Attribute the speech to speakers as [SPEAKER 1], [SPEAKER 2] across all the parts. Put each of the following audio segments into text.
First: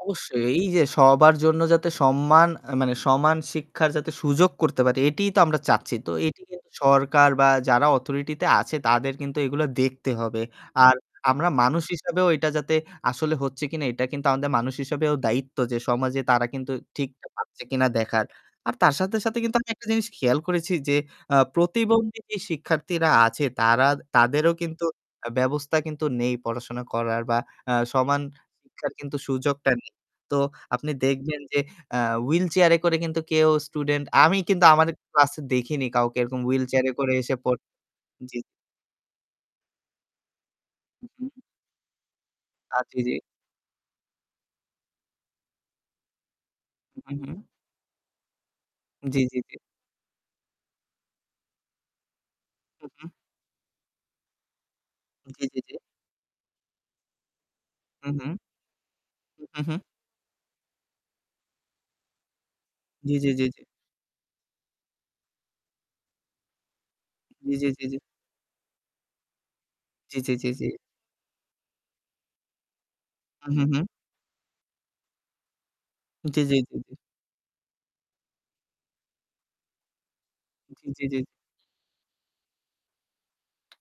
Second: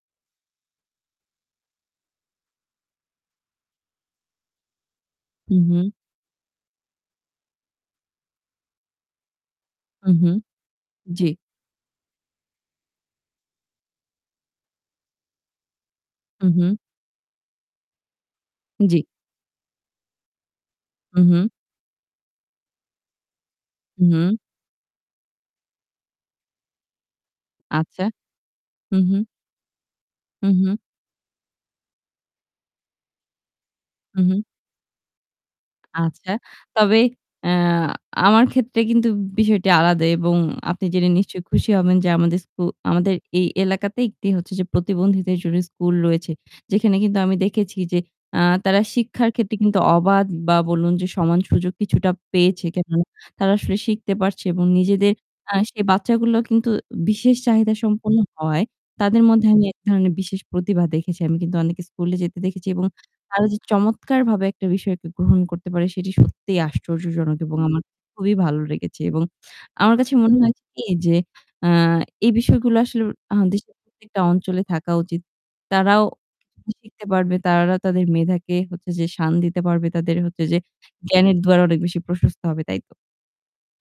[SPEAKER 1] অবশ্যই, এইযে সবার জন্য যাতে সম্মান আ মানে সমান শিক্ষার যাতে সুযোগ করতে পারি, এটিই তো
[SPEAKER 2] হু,
[SPEAKER 1] আমরা
[SPEAKER 2] হু।
[SPEAKER 1] চাচ্ছি। তো এটি কিন্তু সরকার বা যারা authority তে আছে তাদের কিন্তু এইগুলা দেখতে
[SPEAKER 2] হু, হু।
[SPEAKER 1] হবে। আর
[SPEAKER 2] জি।
[SPEAKER 1] আমরা মানুষ হিসেবেও এটা যাতে আসলে হচ্ছে কিনা এটা কিন্তু আমাদের মানুষ হিসেবেও দায়িত্ব যে সমাজে তারা কিন্তু
[SPEAKER 2] উহু।
[SPEAKER 1] ঠিকটা পাচ্ছে কিনা দেখার। আর তার
[SPEAKER 2] জি।
[SPEAKER 1] সাথে, সাথে কিন্তু আমি একটা জিনিস খেয়াল করেছি যে, আ
[SPEAKER 2] উহু।
[SPEAKER 1] প্রতিবন্ধী যে শিক্ষার্থীরা আছে তারা
[SPEAKER 2] হু।
[SPEAKER 1] তাদেরও কিন্তু আ ব্যবস্থা কিন্তু নেই পড়াশোনা করার বা আ
[SPEAKER 2] আচ্ছা।
[SPEAKER 1] সমান শিক্ষার
[SPEAKER 2] হু,
[SPEAKER 1] কিন্তু
[SPEAKER 2] হু।
[SPEAKER 1] সুযোগটা নেই। তো
[SPEAKER 2] হু, হু।
[SPEAKER 1] আপনি দেখবেন যে আ wheelchair এ করে কিন্তু কেউ স্টুডেন্ট
[SPEAKER 2] হু,
[SPEAKER 1] আমি
[SPEAKER 2] হু।
[SPEAKER 1] কিন্তু আমাদের ক্লাসে দেখিনি কাউকে
[SPEAKER 2] আচ্ছা।
[SPEAKER 1] এরকম wheelchair এ
[SPEAKER 2] তবে,
[SPEAKER 1] করে এসে
[SPEAKER 2] অ্যা
[SPEAKER 1] পড় জি।
[SPEAKER 2] আমার ক্ষেত্রে কিন্তু বিষয়টি আলাদা এবং আপনি জেনে
[SPEAKER 1] উহু।
[SPEAKER 2] নিশ্চয়ই খুশি হবেন যে আমাদের স্কু
[SPEAKER 1] আ জি, জি।
[SPEAKER 2] আমাদের এই এলাকাতে একটি হচ্ছে যে প্রতিবন্ধীদের জন্য স্কুল রয়েছে। যেখানে
[SPEAKER 1] হু,
[SPEAKER 2] কিন্তু আমি
[SPEAKER 1] হু।
[SPEAKER 2] দেখেছি যে, অ্যা তারা
[SPEAKER 1] জি,
[SPEAKER 2] শিক্ষার
[SPEAKER 1] জি, জি।
[SPEAKER 2] ক্ষেত্রে কিন্তু অবাধ বা বলুন যে সমান সুযোগ কিছুটা পেয়েছে। কেন
[SPEAKER 1] উহু।
[SPEAKER 2] তারা আসলে শিখতে পারছে এবং নিজেদের
[SPEAKER 1] জি,
[SPEAKER 2] অ্যা
[SPEAKER 1] জি, জি।
[SPEAKER 2] সেই বাচ্চাগুলো কিন্তু বিশেষ চাহিদা সম্পন্ন
[SPEAKER 1] উহু।
[SPEAKER 2] হওয়ায় তাদের
[SPEAKER 1] উ
[SPEAKER 2] মধ্যে
[SPEAKER 1] হু,
[SPEAKER 2] আমি এক
[SPEAKER 1] হু।
[SPEAKER 2] ধরনের বিশেষ প্রতিভা দেখেছি। আমি কিন্তু অনেকে স্কুলে যেতে দেখেছি এবং
[SPEAKER 1] জি, জি, জি,
[SPEAKER 2] তারা যে
[SPEAKER 1] জি।
[SPEAKER 2] চমৎকারভাবে একটা বিষয়কে গ্রহণ করতে পারে সেটি সত্যিই আশ্চর্যজনক
[SPEAKER 1] জি,
[SPEAKER 2] এবং
[SPEAKER 1] জি,
[SPEAKER 2] আমার
[SPEAKER 1] জি, জি।
[SPEAKER 2] খুবই ভালো লেগেছে। এবং আমার কাছে
[SPEAKER 1] জি, জি,
[SPEAKER 2] মনে
[SPEAKER 1] জি,
[SPEAKER 2] হয়েছে
[SPEAKER 1] জি।
[SPEAKER 2] কি যে, অ্যা এই বিষয়গুলো আসলে
[SPEAKER 1] হু,
[SPEAKER 2] আমাদের
[SPEAKER 1] হু, হু।
[SPEAKER 2] [unintelligible] টা অঞ্চলে থাকা উচিত। তারাও
[SPEAKER 1] জি, জি, জি, জি।
[SPEAKER 2] শিখতে পারবে, তারাও তাদের মেধাকে হচ্ছে যে শান দিতে পারবে, তাদের হচ্ছে যে
[SPEAKER 1] জি, জি, জি।
[SPEAKER 2] জ্ঞানের দুয়ার অনেক বেশি প্রশস্ত হবে, তাই তো?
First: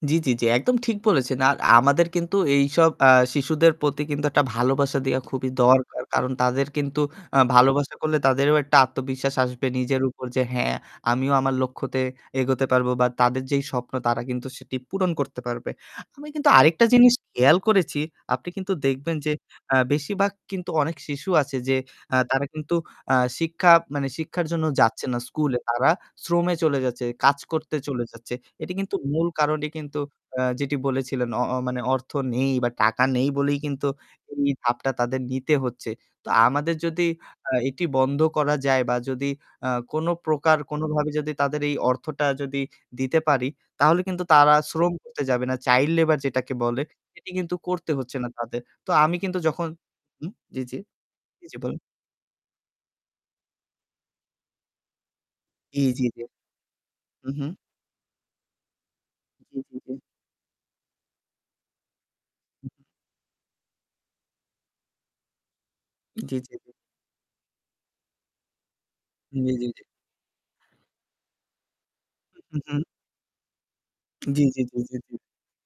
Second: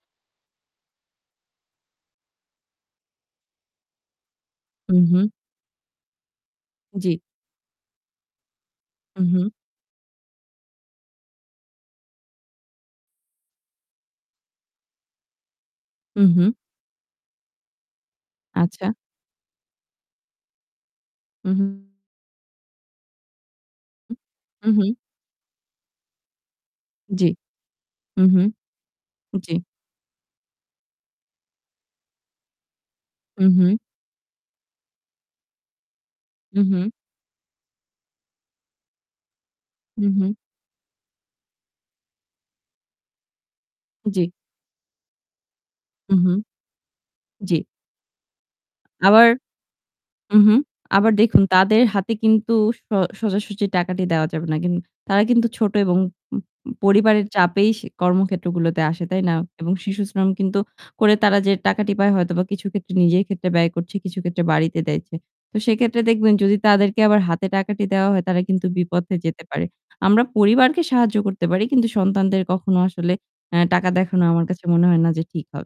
[SPEAKER 1] জি, জি, জি, একদম ঠিক বলেছেন। আর আমাদের কিন্তু এইসব আ শিশুদের প্রতি কিন্তু একটা ভালোবাসা দেয়া
[SPEAKER 2] উহু।
[SPEAKER 1] খুবই দরকার। কারণ তাদের কিন্তু
[SPEAKER 2] জি।
[SPEAKER 1] আ ভালোবাসা করলে তাদেরও একটা আত্মবিশ্বাস
[SPEAKER 2] উহু।
[SPEAKER 1] আসবে নিজের উপর যে, "হ্যাঁ, আমিও আমার লক্ষ্যতে এগোতে পারবো।" বা তাদের যেই স্বপ্ন তারা কিন্তু সেটি পূরণ করতে পারবে। আমি কিন্তু
[SPEAKER 2] উহু।
[SPEAKER 1] আরেকটা জিনিস খেয়াল করেছি, আপনি কিন্তু
[SPEAKER 2] আচ্ছা।
[SPEAKER 1] দেখবেন যে আ বেশিরভাগ কিন্তু অনেক শিশু আছে
[SPEAKER 2] উহু।
[SPEAKER 1] যে আ তারা কিন্তু আ শিক্ষা মানে শিক্ষার জন্য
[SPEAKER 2] উহু।
[SPEAKER 1] যাচ্ছে না স্কুলে। তারা শ্রমে চলে যাচ্ছে,
[SPEAKER 2] জি।
[SPEAKER 1] কাজ করতে চলে যাচ্ছে।
[SPEAKER 2] উহু।
[SPEAKER 1] এটি কিন্তু মূল
[SPEAKER 2] জি।
[SPEAKER 1] কারণই কিন্তু আ যেটি বলেছিলেন অ অ মানে অর্থ নেই বা টাকা নেই বলেই
[SPEAKER 2] উহু।
[SPEAKER 1] কিন্তু এই ধাপটা তাদের নিতে হচ্ছে। তো আমাদের
[SPEAKER 2] উহু।
[SPEAKER 1] যদি আ এটি বন্ধ করা যায় বা যদি আ
[SPEAKER 2] উহু।
[SPEAKER 1] কোনপ্রকার কোনভাবে যদি তাদের এই অর্থটা যদি দিতে পারি তাহলে কিন্তু
[SPEAKER 2] জি।
[SPEAKER 1] তারা শ্রম করতে যাবে না। Child labor
[SPEAKER 2] উহু।
[SPEAKER 1] যেটাকে বলে সেটি কিন্তু
[SPEAKER 2] জি।
[SPEAKER 1] করতে হচ্ছে না তাদের। তো আমি
[SPEAKER 2] আবার
[SPEAKER 1] কিন্তু যখন হুম।
[SPEAKER 2] উহু,
[SPEAKER 1] জি, জি।
[SPEAKER 2] আবার দেখুন,
[SPEAKER 1] জি, জি, বলুন।
[SPEAKER 2] তাদের হাতে কিন্তু স সোজাসুজি টাকাটি দেওয়া যাবে না। কিন তারা কিন্তু ছোট
[SPEAKER 1] জি,
[SPEAKER 2] উ এবং
[SPEAKER 1] জি, জি।
[SPEAKER 2] পরিবারের
[SPEAKER 1] হু, হু।
[SPEAKER 2] চাপেই সে কর্মক্ষেত্রগুলোতে আসে, তাই না?
[SPEAKER 1] জি,
[SPEAKER 2] এবং
[SPEAKER 1] জি, জি।
[SPEAKER 2] শিশুশ্রম কিন্তু করে তারা যে টাকাটি পায় হয়তোবা কিছু
[SPEAKER 1] [unintelligible]
[SPEAKER 2] ক্ষেত্রে নিজের ক্ষেত্রে ব্যয় করছে, কিছু ক্ষেত্রে বাড়িতে দেয় ছে তো সেক্ষেত্রে দেখবেন
[SPEAKER 1] জি, জি,
[SPEAKER 2] যদি
[SPEAKER 1] জি।
[SPEAKER 2] তাদেরকে আবার হাতে টাকাটি দেওয়া হয় তারা কিন্তু বিপথে যেতে
[SPEAKER 1] জি,
[SPEAKER 2] পারে।
[SPEAKER 1] জি, জি।
[SPEAKER 2] আমরা পরিবারকে সাহায্য করতে পারি কিন্তু সন্তানদের
[SPEAKER 1] উহু,
[SPEAKER 2] কখনো
[SPEAKER 1] হু।
[SPEAKER 2] আসলে অ্যা টাকা দেখানো
[SPEAKER 1] জি,
[SPEAKER 2] আমার
[SPEAKER 1] জি,
[SPEAKER 2] কাছে
[SPEAKER 1] জি,
[SPEAKER 2] মনে
[SPEAKER 1] জি,
[SPEAKER 2] হয় না
[SPEAKER 1] জি।
[SPEAKER 2] যে ঠিক হবে।